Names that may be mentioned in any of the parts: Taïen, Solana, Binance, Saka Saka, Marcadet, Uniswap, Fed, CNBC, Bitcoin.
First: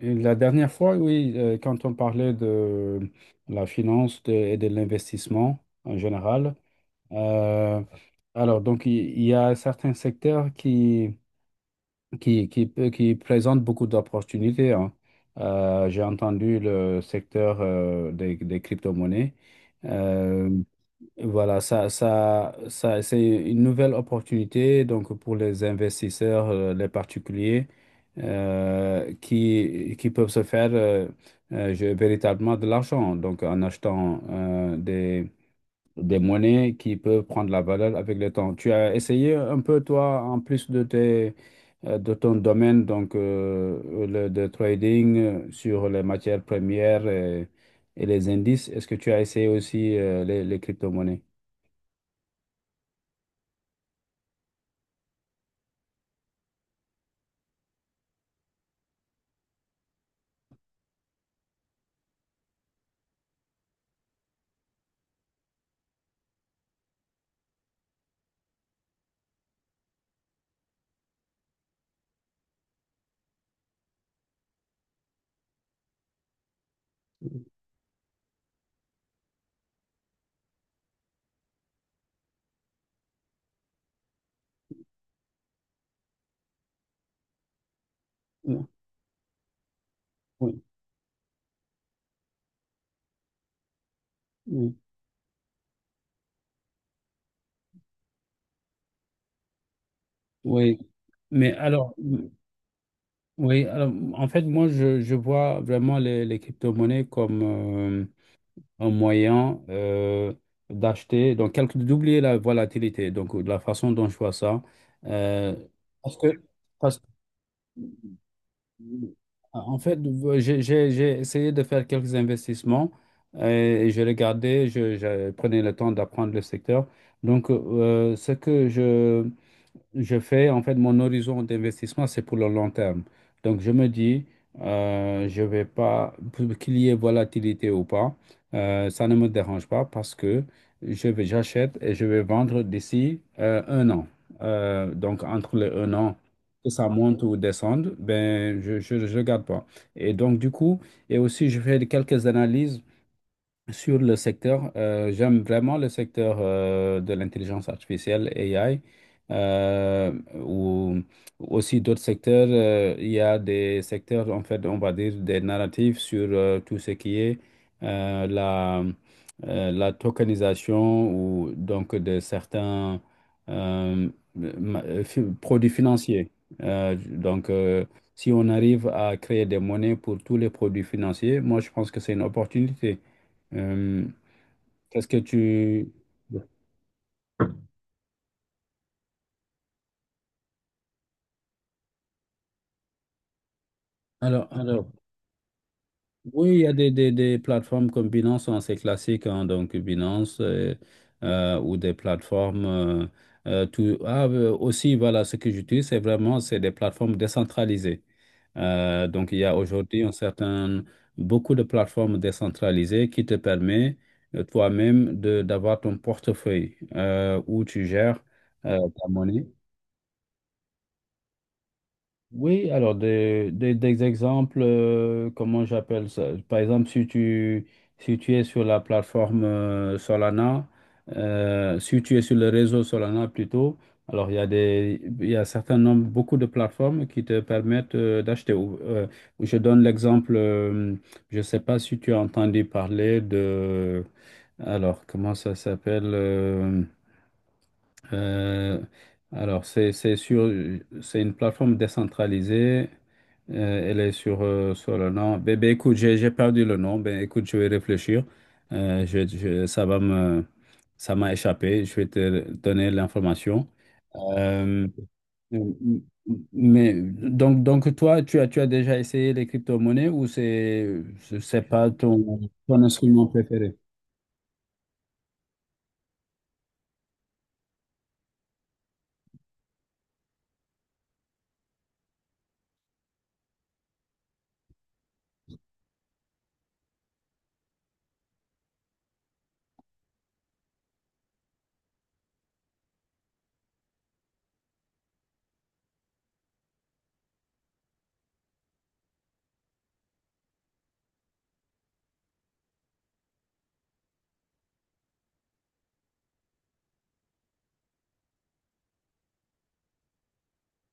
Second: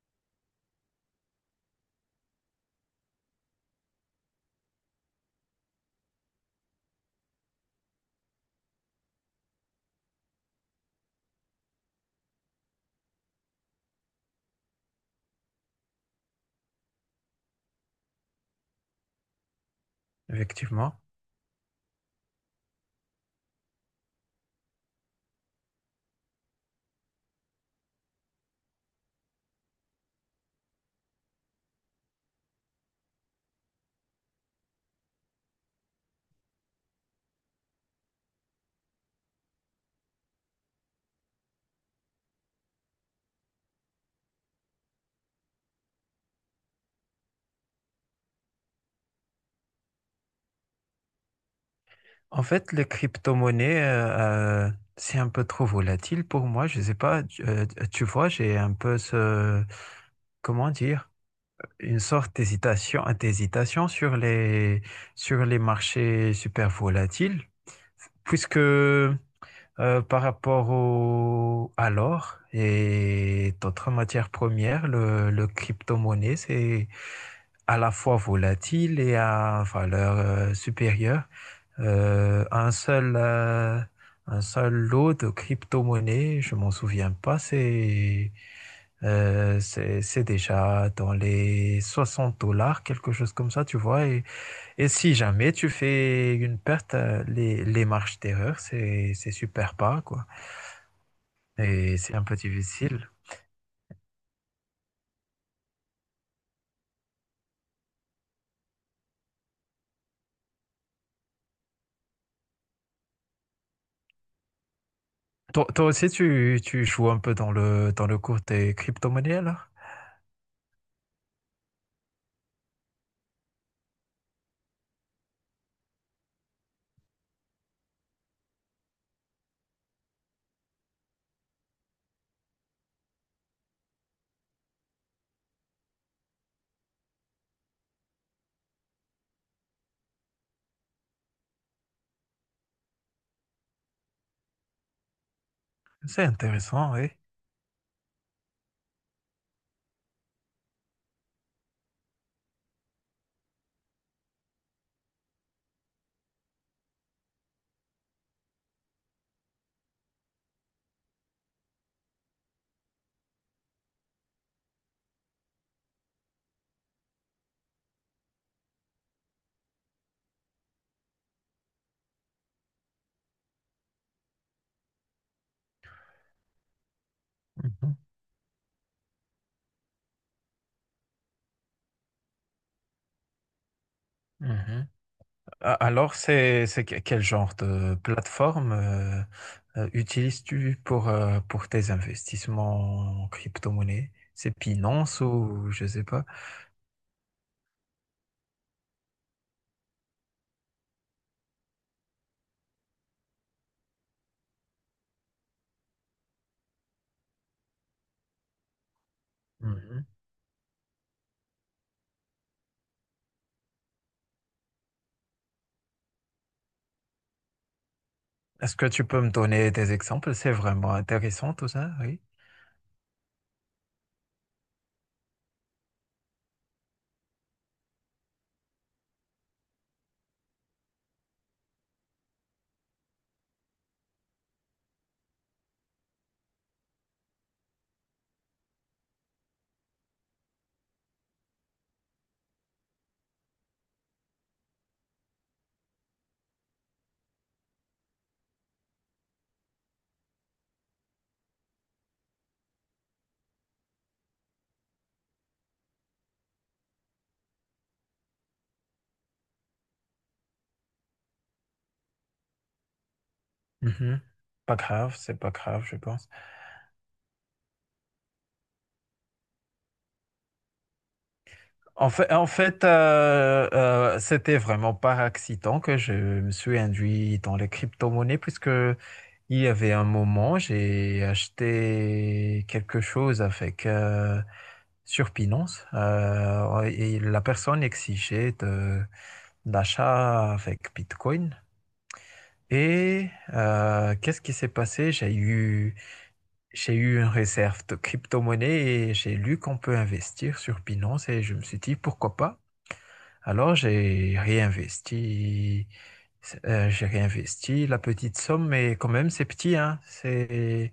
La dernière fois, oui, quand on parlait de la finance et de l'investissement en général, euh, alors donc il y a certains secteurs qui qui présentent beaucoup d'opportunités, hein. J'ai entendu le secteur des crypto-monnaies. Euh, Effectivement. voilà, ça c'est une nouvelle opportunité donc pour les investisseurs, les particuliers qui peuvent se faire véritablement de l'argent, donc en achetant des monnaies qui peuvent prendre la valeur avec le temps. Tu as essayé un peu, toi, en plus de tes de ton domaine, donc de trading sur les matières premières et les indices. Est-ce que tu as essayé aussi les crypto-monnaies? En fait, les crypto-monnaies, c'est un peu trop volatile pour moi. Je sais pas, tu vois, j'ai un peu ce, comment dire, une sorte d'hésitation, d'hésitation sur les marchés super volatiles, puisque par rapport au, à l'or et d'autres matières premières, le crypto-monnaie, c'est à la fois volatile et à valeur supérieure. Un seul, un seul lot de crypto-monnaie, je m'en souviens pas, c'est Oui, c'est oui, déjà dans les 60 dollars, quelque chose comme ça, tu vois. Et si jamais tu fais une perte, les marges d'erreur, c'est super pas, quoi. oui. Mais alors, Et c'est un peu difficile. oui, alors, en fait, moi, je vois vraiment les crypto-monnaies comme un moyen d'acheter, donc d'oublier la volatilité, donc de la façon dont je vois ça. Euh, Toi, toi aussi, parce que, tu Parce que, joues un peu dans le cours des crypto-monnaies, là? en fait, j'ai essayé de faire quelques investissements, euh, et je regardais, je prenais le temps d'apprendre le secteur. Donc, ce que je fais, en fait, mon horizon d'investissement, c'est pour le long terme. Donc je me dis, je vais pas, pour qu'il y ait volatilité ou pas, ça ne me dérange pas parce que j'achète et je vais vendre d'ici un an. Donc entre les un an, C'est que ça intéressant, oui. monte ou descende, ben je garde pas. Et donc du coup, et aussi je fais quelques analyses sur le secteur. J'aime vraiment le secteur de l'intelligence artificielle, AI, ou aussi d'autres secteurs. Il y a des secteurs, en fait, on va dire des narratifs sur tout ce qui est euh, la, la tokenisation ou donc de certains euh, produits financiers. Euh, donc, euh, Mhm, Si on arrive à créer des monnaies pour tous les produits financiers, moi, je pense que c'est une opportunité. euh, mhm. Qu'est-ce que tu... Alors, quel genre de plateforme utilises-tu pour tes investissements en crypto-monnaie? C'est alors, Binance ou je sais pas. oui, il y a des plateformes comme Binance, hein, c'est classique, hein, donc Binance, ou des plateformes... Ah, aussi, voilà, ce que j'utilise, c'est vraiment, c'est des plateformes décentralisées. Donc, il y a aujourd'hui Mhm. Beaucoup de plateformes décentralisées qui te permet toi-même de d'avoir ton portefeuille où tu gères Est-ce que tu ta peux me monnaie. donner des exemples? C'est vraiment intéressant tout ça, oui. Oui, alors des exemples, comment j'appelle ça? Par exemple, si tu es sur la plateforme Solana, si tu es sur le réseau Solana plutôt, alors il y a il y a un certain nombre, beaucoup de plateformes qui te permettent d'acheter. Ou, je donne l'exemple, je ne sais pas si tu as entendu parler de, alors comment ça s'appelle? Euh, c'est sur, c'est une plateforme décentralisée. Elle est sur, sur le nom. Ben, ben, écoute, j'ai perdu le nom. Ben, écoute, je vais réfléchir. Ça va me, ça m'a échappé. Je vais te donner l'information. Mhm. Pas Euh, grave, c'est pas grave, je pense. mais donc toi, tu as déjà essayé les crypto-monnaies ou c'est pas En fait, ton, en ton fait instrument préféré? C'était vraiment par accident que je me suis induit dans les crypto-monnaies puisque il y avait un moment, j'ai acheté quelque chose avec sur Binance et la personne exigeait d'achat avec Bitcoin. Et qu'est-ce qui s'est passé? J'ai eu une réserve de crypto-monnaie et j'ai lu qu'on peut investir sur Binance et je me suis dit pourquoi pas. Alors, j'ai réinvesti la petite somme, mais quand même, c'est petit, hein. C'est,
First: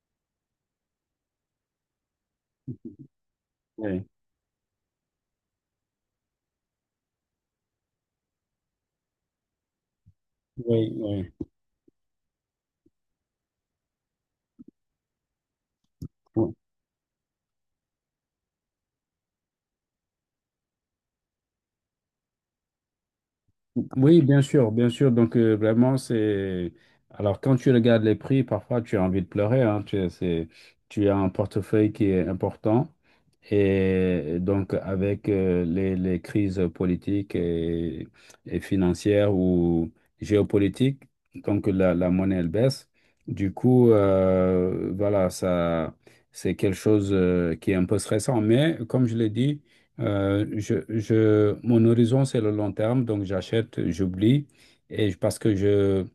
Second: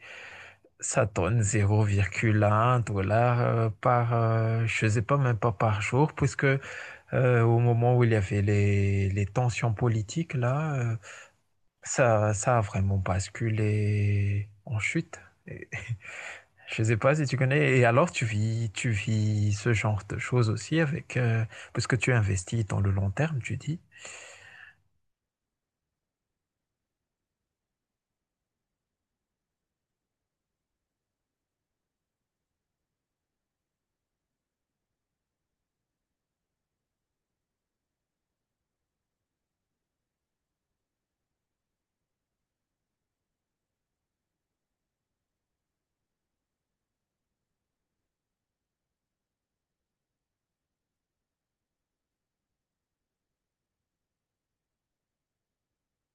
ça donne 0,1 dollar Oui, par, je sais pas, même pas par jour, puisque au moment où il y avait les tensions politiques, là, oui, ça, ça a vraiment basculé en chute. Et- oui. Je sais pas si tu connais. Et alors, tu vis ce genre de choses aussi avec, parce que tu investis dans le long terme, tu dis. Oui, bien sûr, bien sûr. Donc, vraiment, c'est... Alors, quand tu regardes les prix, parfois, tu as envie de pleurer, hein. Tu, c'est... tu as un portefeuille qui est important. Et donc, avec les crises politiques et financières ou géopolitiques, comme que la monnaie, elle baisse, du coup, voilà, ça, c'est quelque chose qui est un peu stressant. Mais comme je l'ai dit, mon horizon, c'est le long terme. Donc, j'achète, j'oublie. Parce que je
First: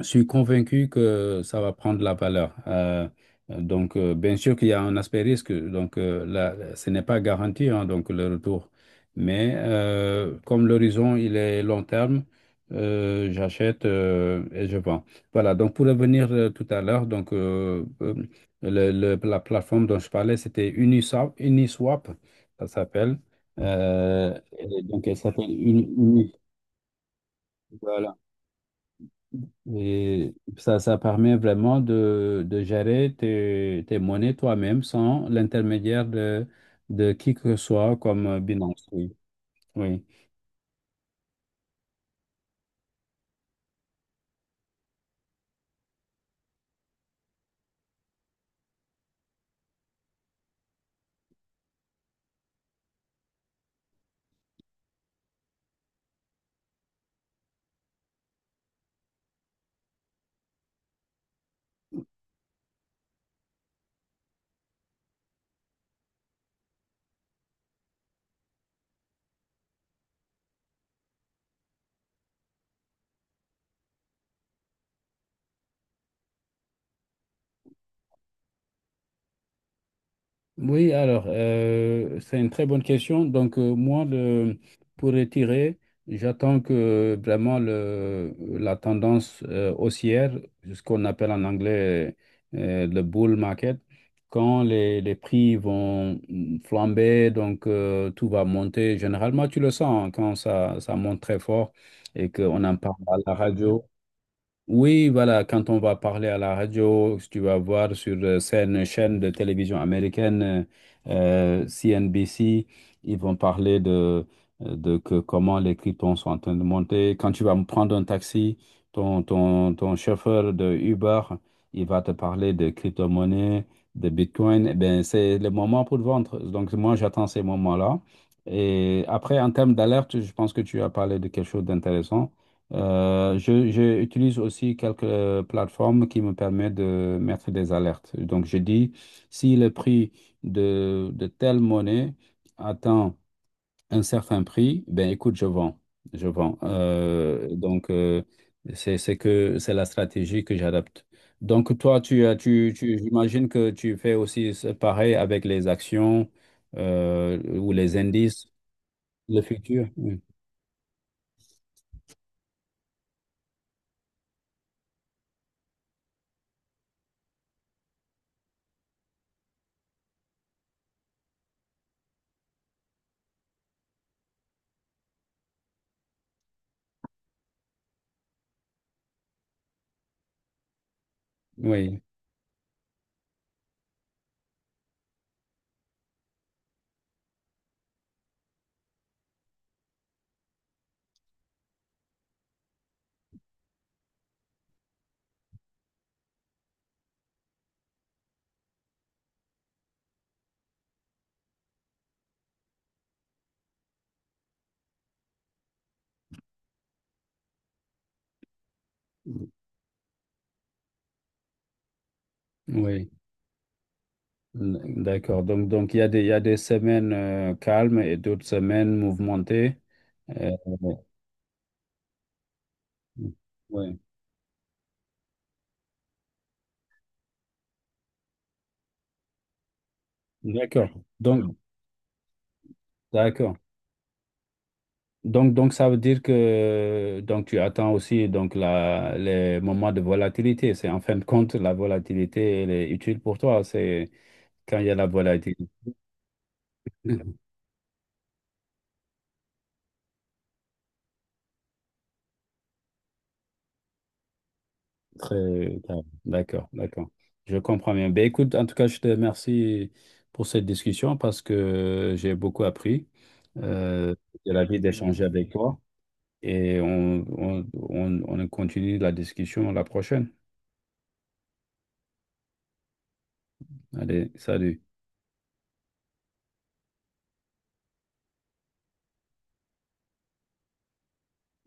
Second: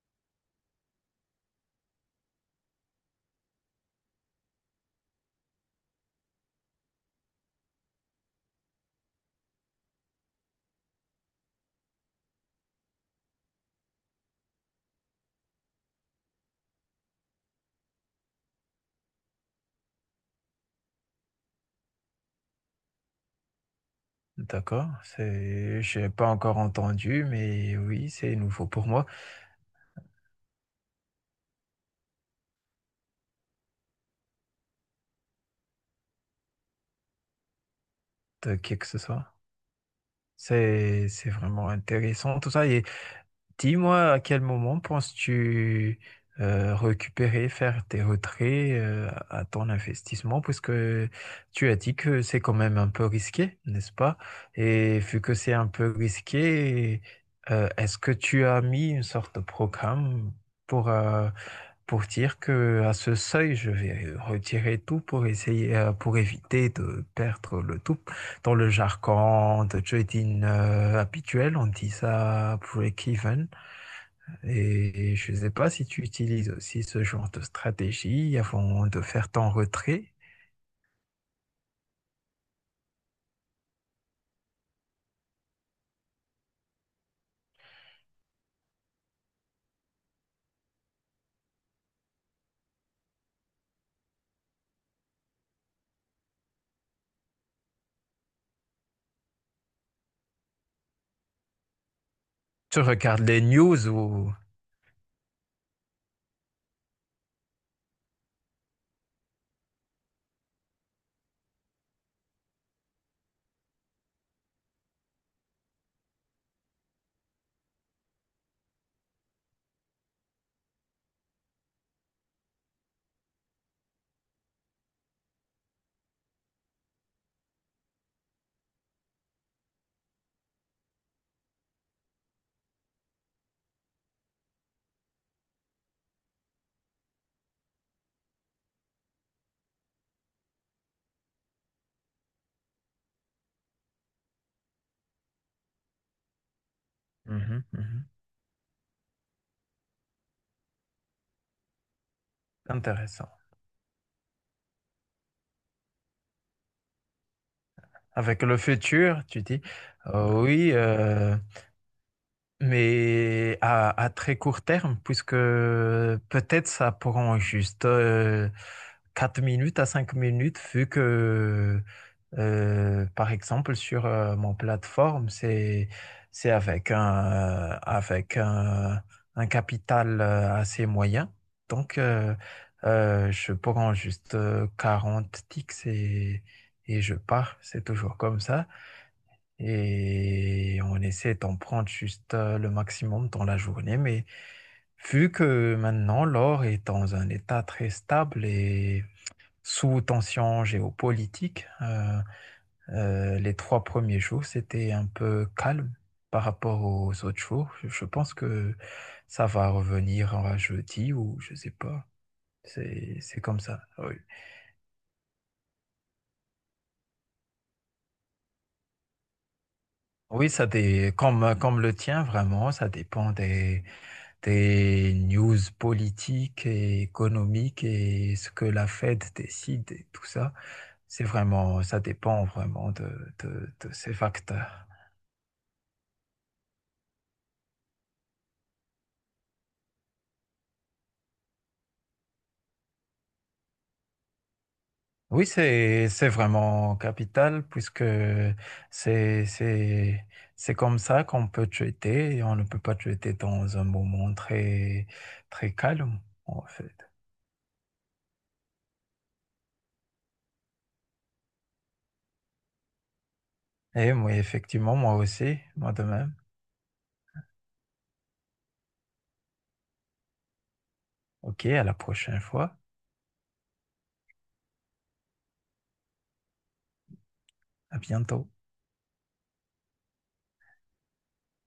je suis convaincu que ça va prendre la valeur. Bien sûr qu'il y a un aspect risque. Donc, là, ce n'est pas garanti, hein, donc le retour. Mais comme l'horizon, il est long terme, j'achète et je vends. Voilà. Donc, pour revenir tout à l'heure, la plateforme dont je parlais, c'était Uniswap, Uniswap, ça s'appelle. Et D'accord, donc, elle s'appelle c'est, j'ai pas Uniswap. encore entendu, mais oui, c'est nouveau pour moi, Et ça permet vraiment de gérer tes monnaies toi-même sans l'intermédiaire de qui que ce soit comme de qui que Binance. ce Oui, soit. oui. C'est vraiment intéressant tout ça. Et, dis-moi à quel moment penses-tu récupérer, faire tes retraits à ton investissement, puisque tu as dit que c'est quand même un peu risqué, n'est-ce pas? Et vu que c'est un peu risqué, est-ce que tu as mis une sorte de programme pour, euh, pour dire que à ce seuil, je vais retirer tout pour essayer, pour éviter de perdre le tout. Dans le jargon de trading habituel, on dit ça break-even. Et je ne sais pas si tu utilises aussi ce genre de stratégie avant de faire ton retrait. Oui, alors, c'est une très bonne question. Donc, moi, pour retirer, j'attends que vraiment la tendance haussière, ce qu'on appelle en anglais le bull market, quand les prix vont mm, flamber, donc tout va monter. Généralement, tu le sens, hein, quand ça monte très fort et qu'on en Tu parle à regardes la les radio. news ou... Oui, voilà, quand on va parler à la radio, si tu vas voir sur certaines chaînes de télévision américaine, CNBC, ils vont parler de que comment les cryptons sont en train de monter. Quand tu vas prendre un taxi, ton chauffeur de Uber, il va te parler de crypto-monnaie, de Bitcoin. Eh bien, c'est le moment pour vendre. Donc, moi, j'attends ces moments-là. Et après, en termes d'alerte, je pense que tu as parlé de quelque chose d'intéressant. Je utilise aussi quelques plateformes qui me permettent de mettre des alertes. Donc, je dis, si le prix de telle monnaie atteint un certain prix, ben écoute, je vends. Je vends. Mhm, mhm. C'est que, c'est la stratégie que j'adopte. Donc, toi, tu, as- tu, Intéressant. j'imagine que tu fais aussi pareil avec les actions ou les Avec indices, le futur, le tu dis, futur. Oui, oui, mais à très court terme, puisque peut-être ça prend juste 4 minutes à 5 minutes, vu que, par exemple, sur mon plateforme, c'est avec un capital assez moyen. Donc, oui, je prends juste 40 ticks et je pars. C'est toujours comme ça et on essaie d'en prendre juste le maximum dans la journée. Mais vu que maintenant l'or est dans un état très stable et sous tension géopolitique, les 3 premiers jours, c'était un peu calme par rapport aux autres jours. Je pense que ça va revenir à jeudi ou je sais pas. oui. C'est comme ça. Oui. D'accord. Donc il y a il y a des semaines calmes et d'autres semaines mouvementées. Oui, Euh, ça dé... comme, comme le tien, vraiment, ça dépend ouais. des news politiques et économiques et ce que la Fed décide et tout ça. D'accord. C'est Donc, vraiment, ça dépend vraiment d'accord. De ces facteurs. Donc, ça veut dire que donc, tu attends aussi donc, les moments de volatilité. C'est en fin de compte, la volatilité, elle est utile pour toi. C'est quand il y a la Oui, volatilité. C'est vraiment capital puisque c'est, c'est, c'est comme ça qu'on peut traiter et on ne peut pas traiter dans un moment très, très Très bien. calme, en D'accord, d'accord. fait. Je comprends bien. Ben, écoute, en tout cas, je te remercie pour cette discussion parce que j'ai beaucoup appris. Et Euh, moi, j'ai la vie effectivement, moi d'échanger avec aussi, toi moi de même. et on continue la discussion la prochaine. Ok, à la prochaine fois. Allez, salut. À bientôt.